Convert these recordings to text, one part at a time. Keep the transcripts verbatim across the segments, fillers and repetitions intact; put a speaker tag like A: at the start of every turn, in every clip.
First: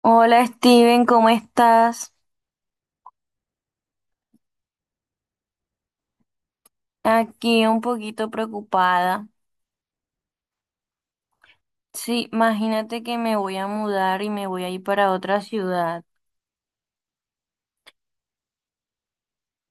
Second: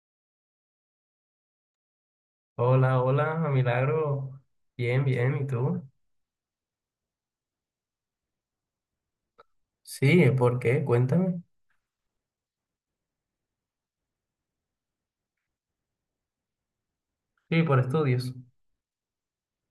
A: Hola Steven, ¿cómo estás?
B: Hola, hola, Milagro. Bien, bien, ¿y tú?
A: Aquí un poquito preocupada.
B: Sí, ¿por qué? Cuéntame.
A: Sí, imagínate que me voy a mudar y me voy a ir para otra ciudad.
B: Sí, por estudios.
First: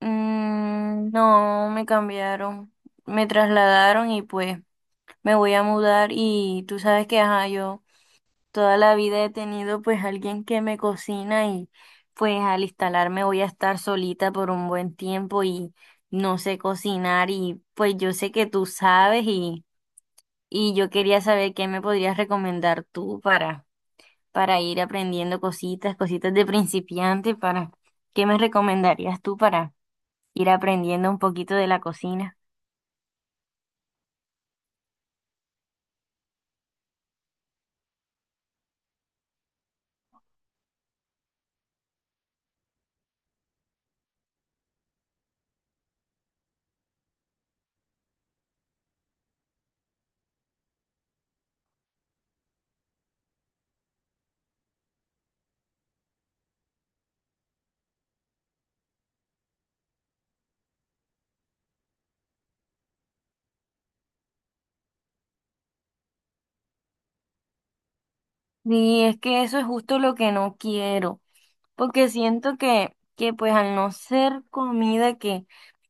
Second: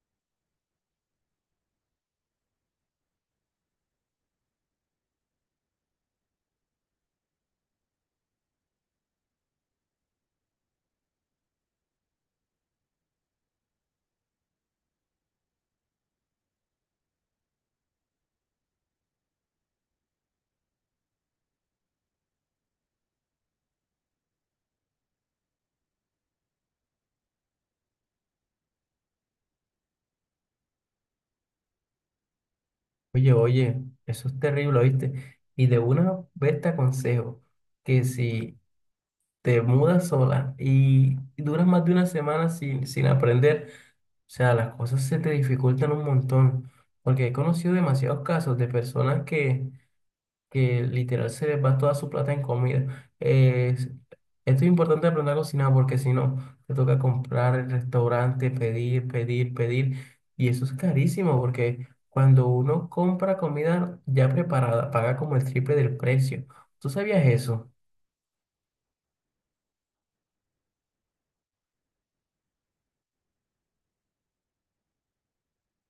A: Mm, no, me cambiaron, me trasladaron y pues me voy a mudar y tú sabes que, ajá, yo toda la vida he tenido pues alguien que me cocina y pues al instalarme voy a estar solita por un buen tiempo y no sé cocinar y pues yo sé que tú sabes y... Y yo quería saber qué me podrías recomendar tú para, para ir aprendiendo cositas, cositas de principiante, para, ¿qué me recomendarías tú para ir aprendiendo un poquito de la cocina?
B: Oye, oye, eso es terrible, ¿oíste? Y de una vez te aconsejo que si te mudas sola y duras más de una semana sin, sin aprender, o sea, las cosas se te dificultan un montón, porque he conocido demasiados casos de personas que que literal se les va toda su plata en comida. Eh, esto es importante aprender a cocinar porque si no, te toca comprar el restaurante, pedir, pedir, pedir. Y eso es carísimo porque cuando uno compra comida ya preparada, paga como el triple del precio. ¿Tú sabías eso?
A: Y es que eso es justo lo que no quiero, porque siento que, que pues al no ser comida que,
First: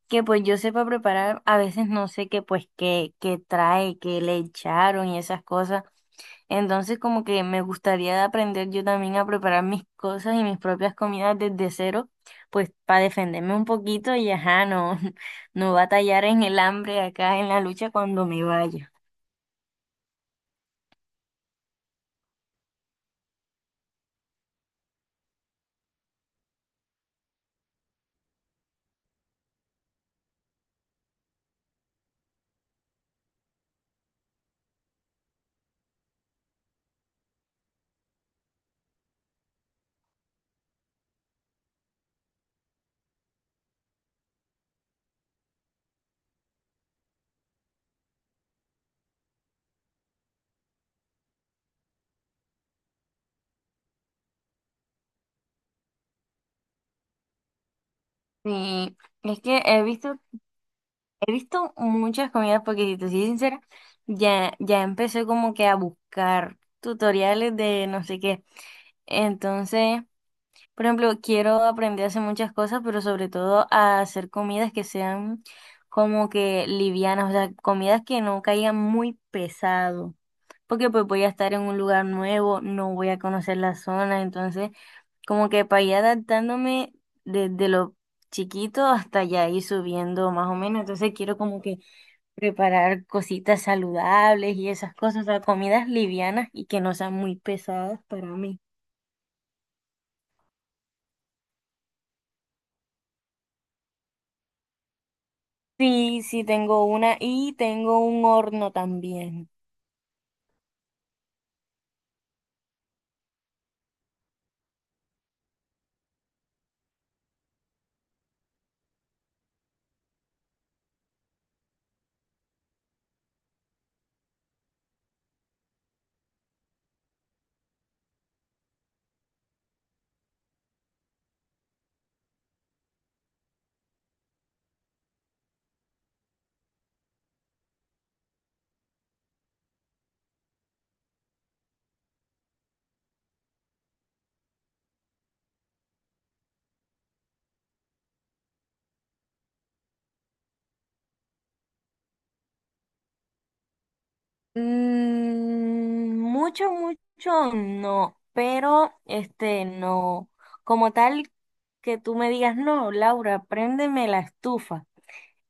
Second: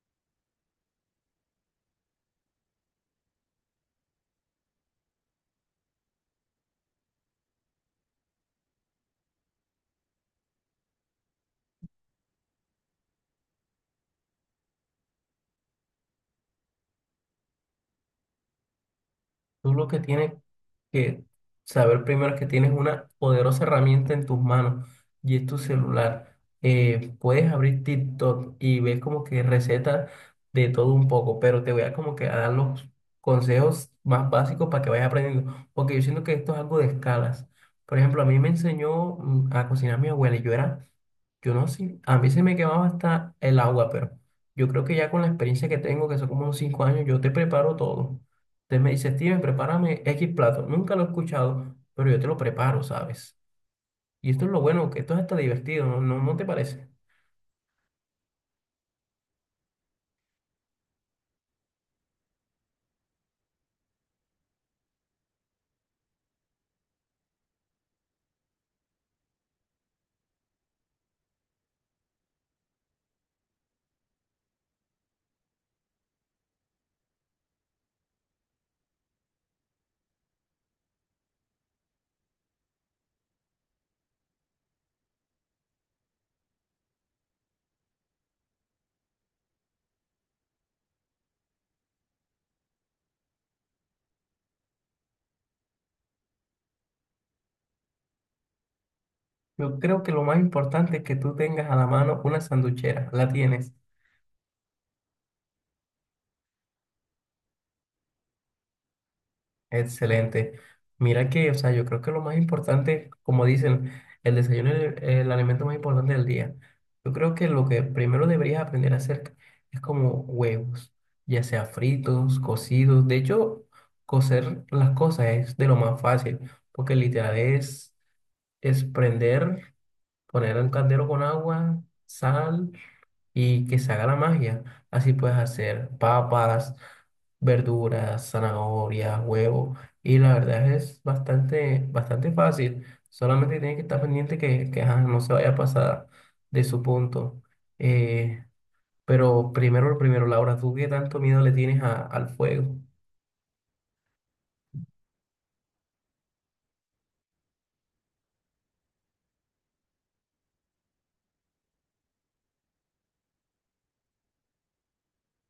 A: que pues yo sepa preparar, a veces no sé qué pues qué, qué trae, qué le echaron y esas cosas. Entonces, como que me gustaría aprender yo también a preparar mis cosas y mis propias comidas desde cero, pues para defenderme un poquito y ajá, no, no batallar en el hambre acá en la lucha cuando me vaya.
B: Tú lo que tienes que saber primero es que tienes una poderosa herramienta en tus manos y es tu celular. Eh, puedes abrir TikTok y ves como que recetas de todo un poco, pero te voy a como que a dar los consejos más básicos para que vayas aprendiendo, porque yo siento que esto es algo de escalas. Por ejemplo, a mí me enseñó mm, a cocinar mi abuela y yo era... Yo no sé, a mí se me quemaba hasta el agua, pero yo creo que ya con la experiencia que tengo, que son como unos cinco años, yo te preparo todo. Entonces me dice, Steven, prepárame X plato. Nunca lo he escuchado, pero yo te lo preparo, ¿sabes? Y esto es lo bueno, que esto es hasta divertido, ¿no? ¿No, no te parece?
A: Sí, es que he visto, he visto muchas comidas, porque si te soy sincera, ya, ya empecé como que a buscar tutoriales de no sé qué. Entonces, por ejemplo, quiero aprender a hacer muchas cosas, pero sobre todo a hacer comidas que sean como que livianas, o sea, comidas que no caigan muy pesado, porque pues voy a estar en un lugar nuevo, no voy a conocer la zona, entonces como que para ir adaptándome desde lo chiquito hasta ya ir subiendo más o menos, entonces quiero como que preparar cositas saludables y esas cosas, o sea, comidas livianas y que no sean muy pesadas para mí.
B: Yo creo que lo más importante es que tú tengas a la mano una sanduchera. La tienes.
A: Sí, sí, tengo una y tengo un horno también.
B: Excelente. Mira que, o sea, yo creo que lo más importante, como dicen, el desayuno es el, el alimento más importante del día. Yo creo que lo que primero deberías aprender a hacer es como huevos, ya sea fritos, cocidos. De hecho, cocer las cosas es de lo más fácil, porque literal es, es prender, poner en un caldero con agua, sal y que se haga la magia. Así puedes hacer papas, verduras, zanahorias, huevos. Y la verdad es bastante, bastante fácil. Solamente tienes que estar pendiente que, que, ajá, no se vaya a pasar de su punto. Eh, pero primero, lo primero, Laura, ¿tú qué tanto miedo le tienes a- al fuego?
A: Mm, mucho, mucho no, pero este no. Como tal que tú me digas, no, Laura, préndeme la estufa.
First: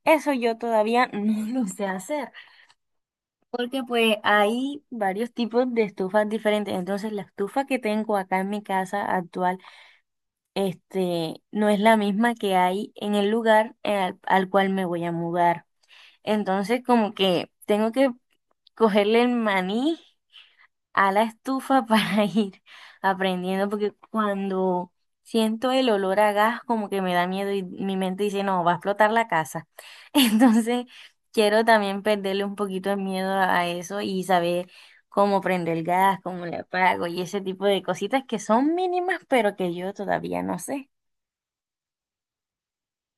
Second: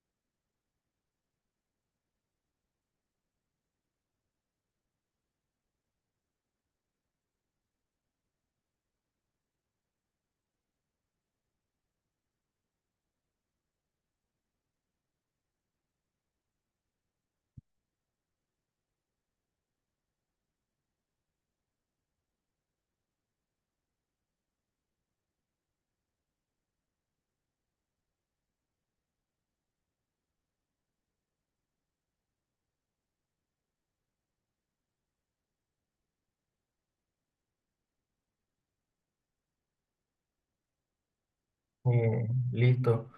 A: Eso yo todavía no lo sé hacer, porque pues hay varios tipos de estufas diferentes. Entonces, la estufa que tengo acá en mi casa actual, este, no es la misma que hay en el lugar eh, al al cual me voy a mudar. Entonces, como que tengo que cogerle el maní a la estufa para ir aprendiendo, porque cuando siento el olor a gas, como que me da miedo y mi mente dice, no, va a explotar la casa. Entonces, quiero también perderle un poquito de miedo a eso y saber cómo prendo el gas, cómo le apago y ese tipo de cositas que son mínimas, pero que yo todavía no sé.
B: Eh, Listo.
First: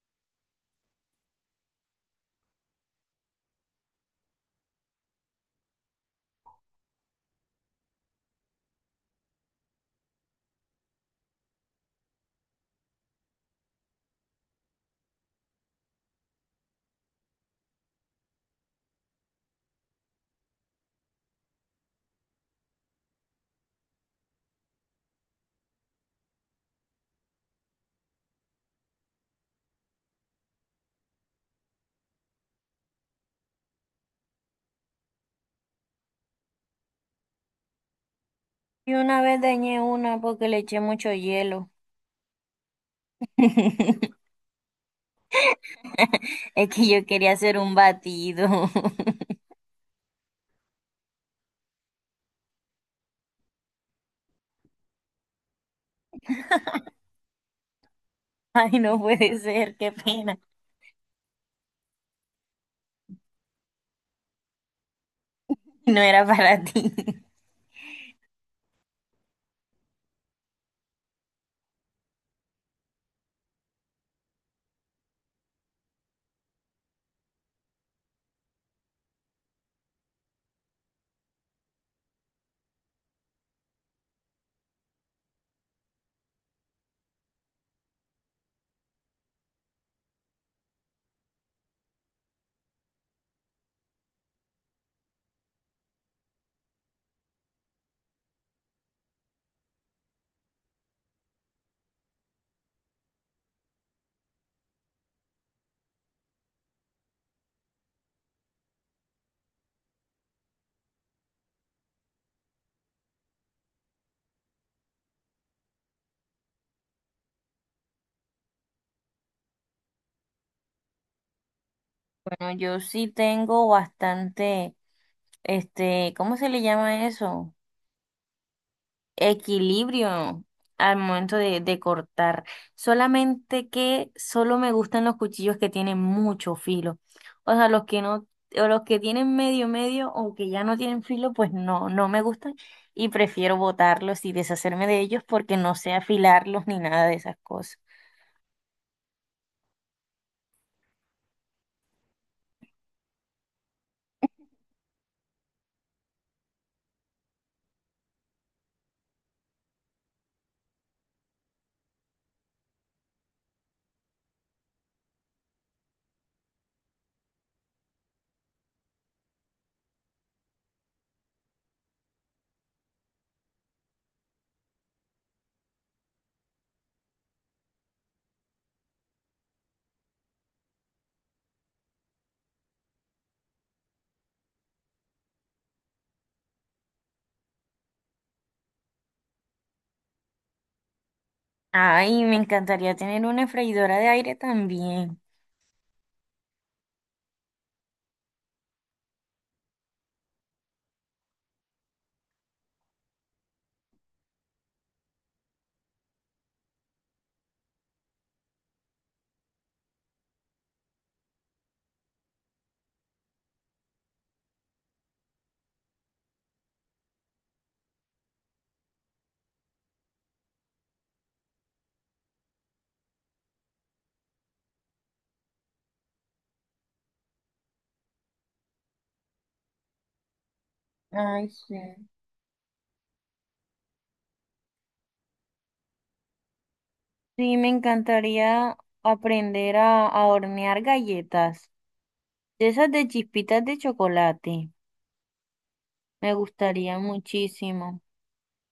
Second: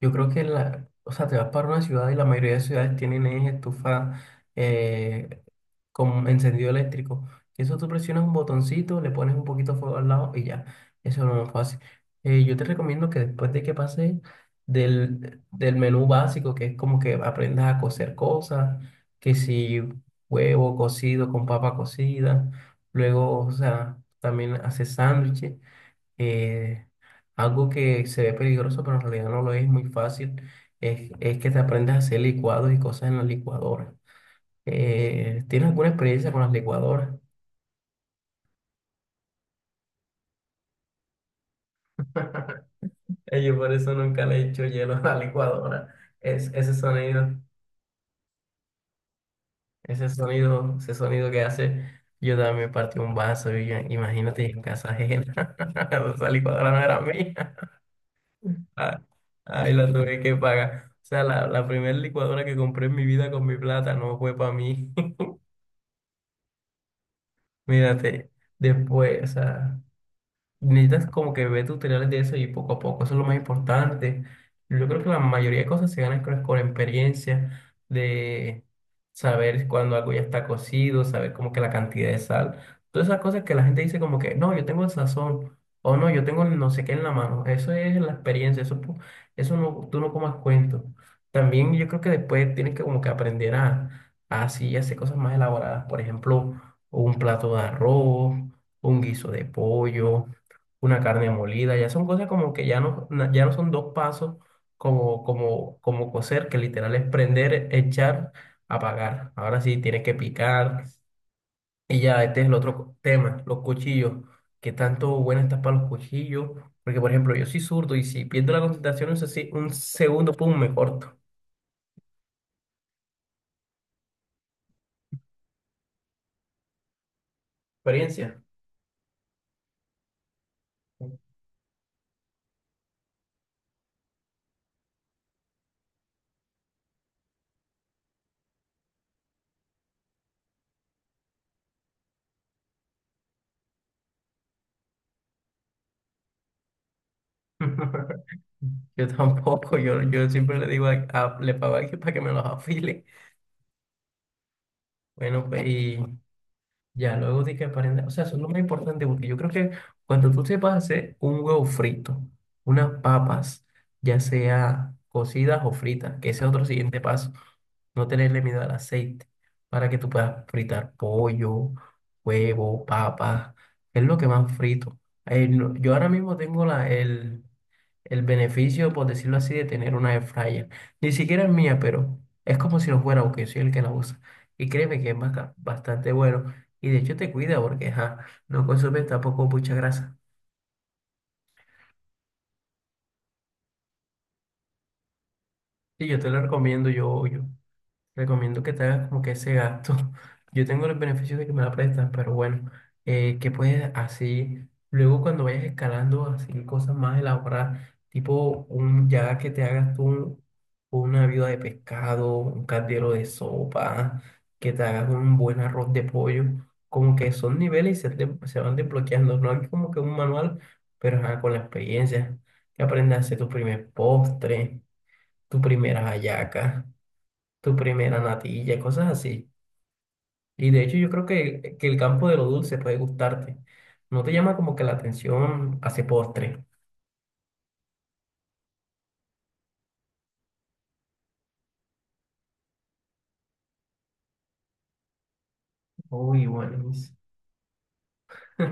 B: Yo creo que la, o sea, te vas para una ciudad y la mayoría de ciudades tienen es estufa eh, con encendido eléctrico. Y eso tú presionas un botoncito, le pones un poquito de fuego al lado y ya. Eso es lo más fácil. Eh, yo te recomiendo que después de que pases del, del menú básico, que es como que aprendas a cocer cosas, que si huevo cocido con papa cocida, luego, o sea, también haces sándwiches eh, algo que se ve peligroso, pero en realidad no lo es muy fácil, es, es que te aprendas a hacer licuados y cosas en la licuadora. Eh, ¿tienes alguna experiencia con las licuadoras?
A: Y una vez dañé una porque le eché mucho hielo.
B: Eh, Yo por eso nunca le he hecho hielo a la licuadora. Es,
A: Es
B: ese
A: que yo quería
B: sonido,
A: hacer un batido.
B: ese sonido, ese sonido que hace, yo también partí un vaso y yo- imagínate en casa ajena. Esa licuadora no era mía.
A: Ay, no
B: Ah,
A: puede
B: Ahí
A: ser,
B: la
A: qué
B: tuve que
A: pena.
B: pagar. O sea, la, la primera licuadora que compré en mi vida con mi plata no fue para mí.
A: No era para ti.
B: Mírate, después, o sea. Necesitas como que ver tutoriales de eso y poco a poco, eso es lo más importante. Yo creo que la mayoría de cosas se ganan con, con experiencia, de saber cuando algo ya está cocido, saber como que la cantidad de sal, todas esas cosas que la gente dice como que, no, yo tengo el sazón, o no, yo tengo el no sé qué en la mano, eso es la experiencia, eso, pu- eso no, tú no comas cuento. También yo creo que después tienes que como que aprender a, a así hacer cosas más elaboradas, por ejemplo, un plato de arroz un guiso de pollo, una carne molida, ya son cosas como que ya no, na- ya no son dos pasos como, como, como cocer, que literal es prender, echar, apagar. Ahora sí tienes que picar. Y ya, este es el otro co- tema, los cuchillos. ¿Qué tanto buena estás para los cuchillos? Porque, por ejemplo, yo soy zurdo y si pierdo la concentración un, sesi- un segundo, pum, me corto.
A: Bueno, yo sí tengo bastante, este, ¿cómo se le llama eso?
B: Experiencia.
A: Equilibrio al momento de, de cortar. Solamente que solo me gustan los cuchillos que tienen mucho filo. O sea, los que no, o los que tienen medio medio o que ya no tienen filo, pues no, no me gustan. Y prefiero botarlos y deshacerme de ellos porque no sé afilarlos ni nada de esas cosas.
B: Yo tampoco, yo, yo siempre le digo a, a- le pago a alguien para que me los afile. Bueno, pues y ya, luego de que aprenda, o sea, eso es lo más importante porque yo creo que cuando tú sepas hacer un huevo frito, unas papas, ya sea cocidas o fritas, que ese es otro siguiente paso, no tenerle miedo al aceite, para que tú puedas fritar pollo, huevo, papas, es lo que más frito. Eh, no- yo ahora mismo tengo la, el, el beneficio, por decirlo así, de tener una air fryer. Ni siquiera es mía, pero es como si lo fuera, aunque soy el que la usa. Y créeme que es baca- bastante bueno. Y de hecho te cuida porque ajá, no consume tampoco mucha grasa.
A: Ay, me encantaría tener una freidora de aire también.
B: Y yo te lo recomiendo, yo, yo. Recomiendo que te hagas como que ese gasto. Yo tengo los beneficios de que me la prestan, pero bueno, eh, que puedes así, luego cuando vayas escalando, así cosas más elaboradas, tipo un, ya que te hagas tú una viuda de pescado, un caldero de sopa, que te hagas un buen arroz de pollo, como que son niveles y se, te- se van desbloqueando. No hay como que un manual, pero ajá, con la experiencia, que aprendas a hacer tu primer postre, tu primera hallaca tu primera natilla, cosas así. Y de hecho yo creo
A: Ay,
B: que,
A: sí.
B: que el campo de lo dulce puede gustarte. ¿No te llama como que la atención hace postre?
A: Sí, me encantaría aprender a, a hornear galletas, de esas de chispitas de chocolate. Me
B: Uy, bueno.
A: gustaría muchísimo.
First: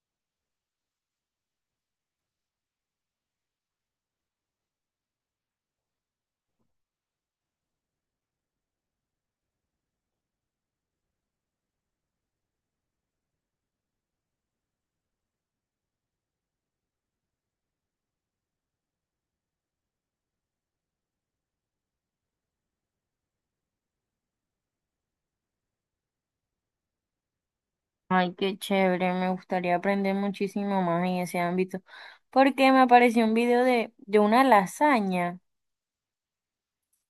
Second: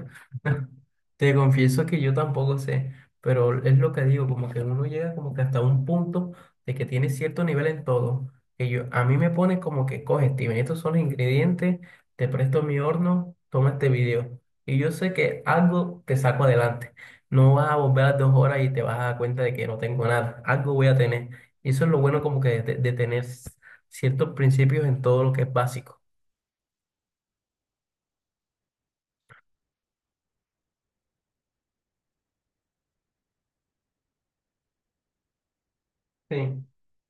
B: Te confieso que yo tampoco sé, pero es lo que digo, como que uno llega como que hasta un punto de que tiene cierto nivel en todo, que yo, a mí me pone como que coge, Steven, estos son los ingredientes, te presto mi horno, toma este video. Y yo sé que algo te saco adelante. No vas a volver a las dos horas y te vas a dar cuenta de que no tengo nada, algo voy a tener. Y eso es lo bueno como que de, de tener ciertos principios en todo lo que es básico.
A: Ay, qué chévere, me gustaría aprender muchísimo más en ese ámbito, porque me apareció un video de, de una lasaña
B: Sí.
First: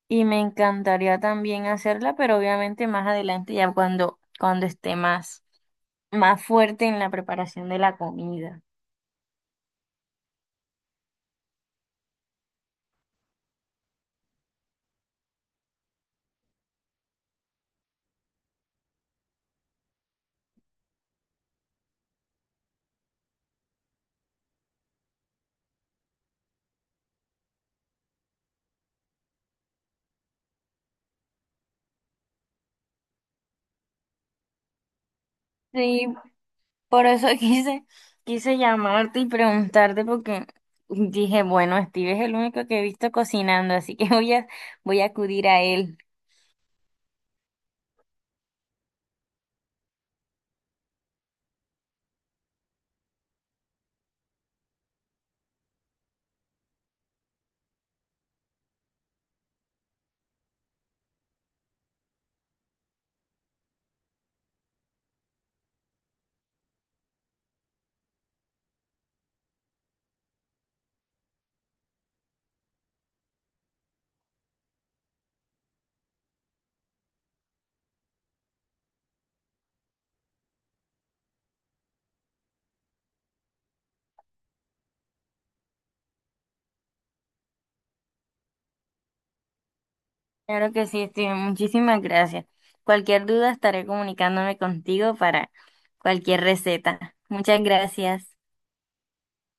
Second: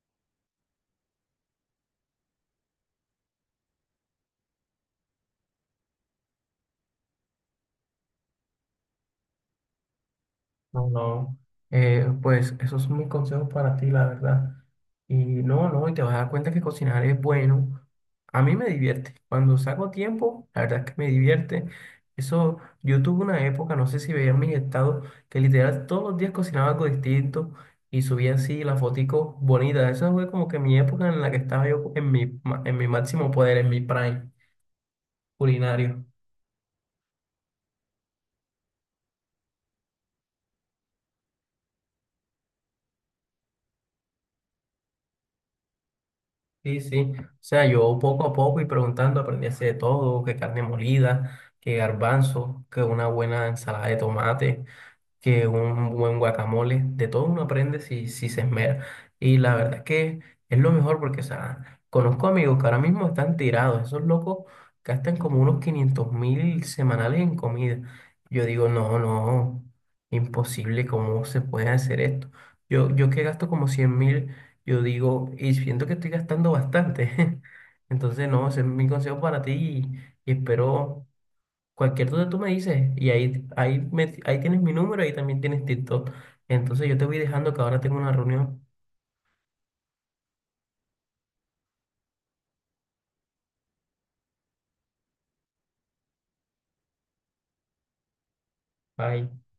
A: y me encantaría también hacerla, pero obviamente más adelante, ya cuando, cuando esté más, más fuerte en la preparación de la comida.
B: No, no. Eh, pues eso es un consejo para ti, la verdad. Y no, no, y te vas a dar cuenta que cocinar es bueno. A mí me divierte. Cuando saco tiempo, la verdad es que me divierte. Eso, yo tuve una época, no sé si veían mis estados, que literal todos los días cocinaba algo distinto y subía así la fotico bonita. Eso fue como que mi época en la que estaba yo en mi, ma- en mi máximo poder, en mi prime culinario.
A: Sí, por eso quise, quise llamarte y preguntarte porque dije, bueno, Steve es el único que he visto cocinando, así que voy a, voy a acudir a él.
B: Sí, sí. O sea, yo poco a poco y preguntando aprendí a hacer de todo, que carne molida, que garbanzo, que una buena ensalada de tomate que un buen guacamole, de todo uno aprende si, si se esmera. Y la verdad es que es lo mejor porque, o sea, conozco amigos que ahora mismo están tirados, esos locos gastan como unos quinientos mil semanales en comida. Yo digo, no, no, imposible, ¿cómo se puede hacer esto? Yo, yo que gasto como cien mil, yo digo, y siento que estoy gastando bastante. Entonces, no, ese es mi consejo para ti y, y espero. Cualquier duda tú me dices y ahí, ahí, me- ahí tienes mi número, ahí también tienes TikTok. Entonces yo te voy dejando que ahora tengo una reunión.
A: Claro que sí, Steve, muchísimas gracias. Cualquier duda estaré comunicándome contigo para cualquier receta. Muchas gracias.
B: Bye.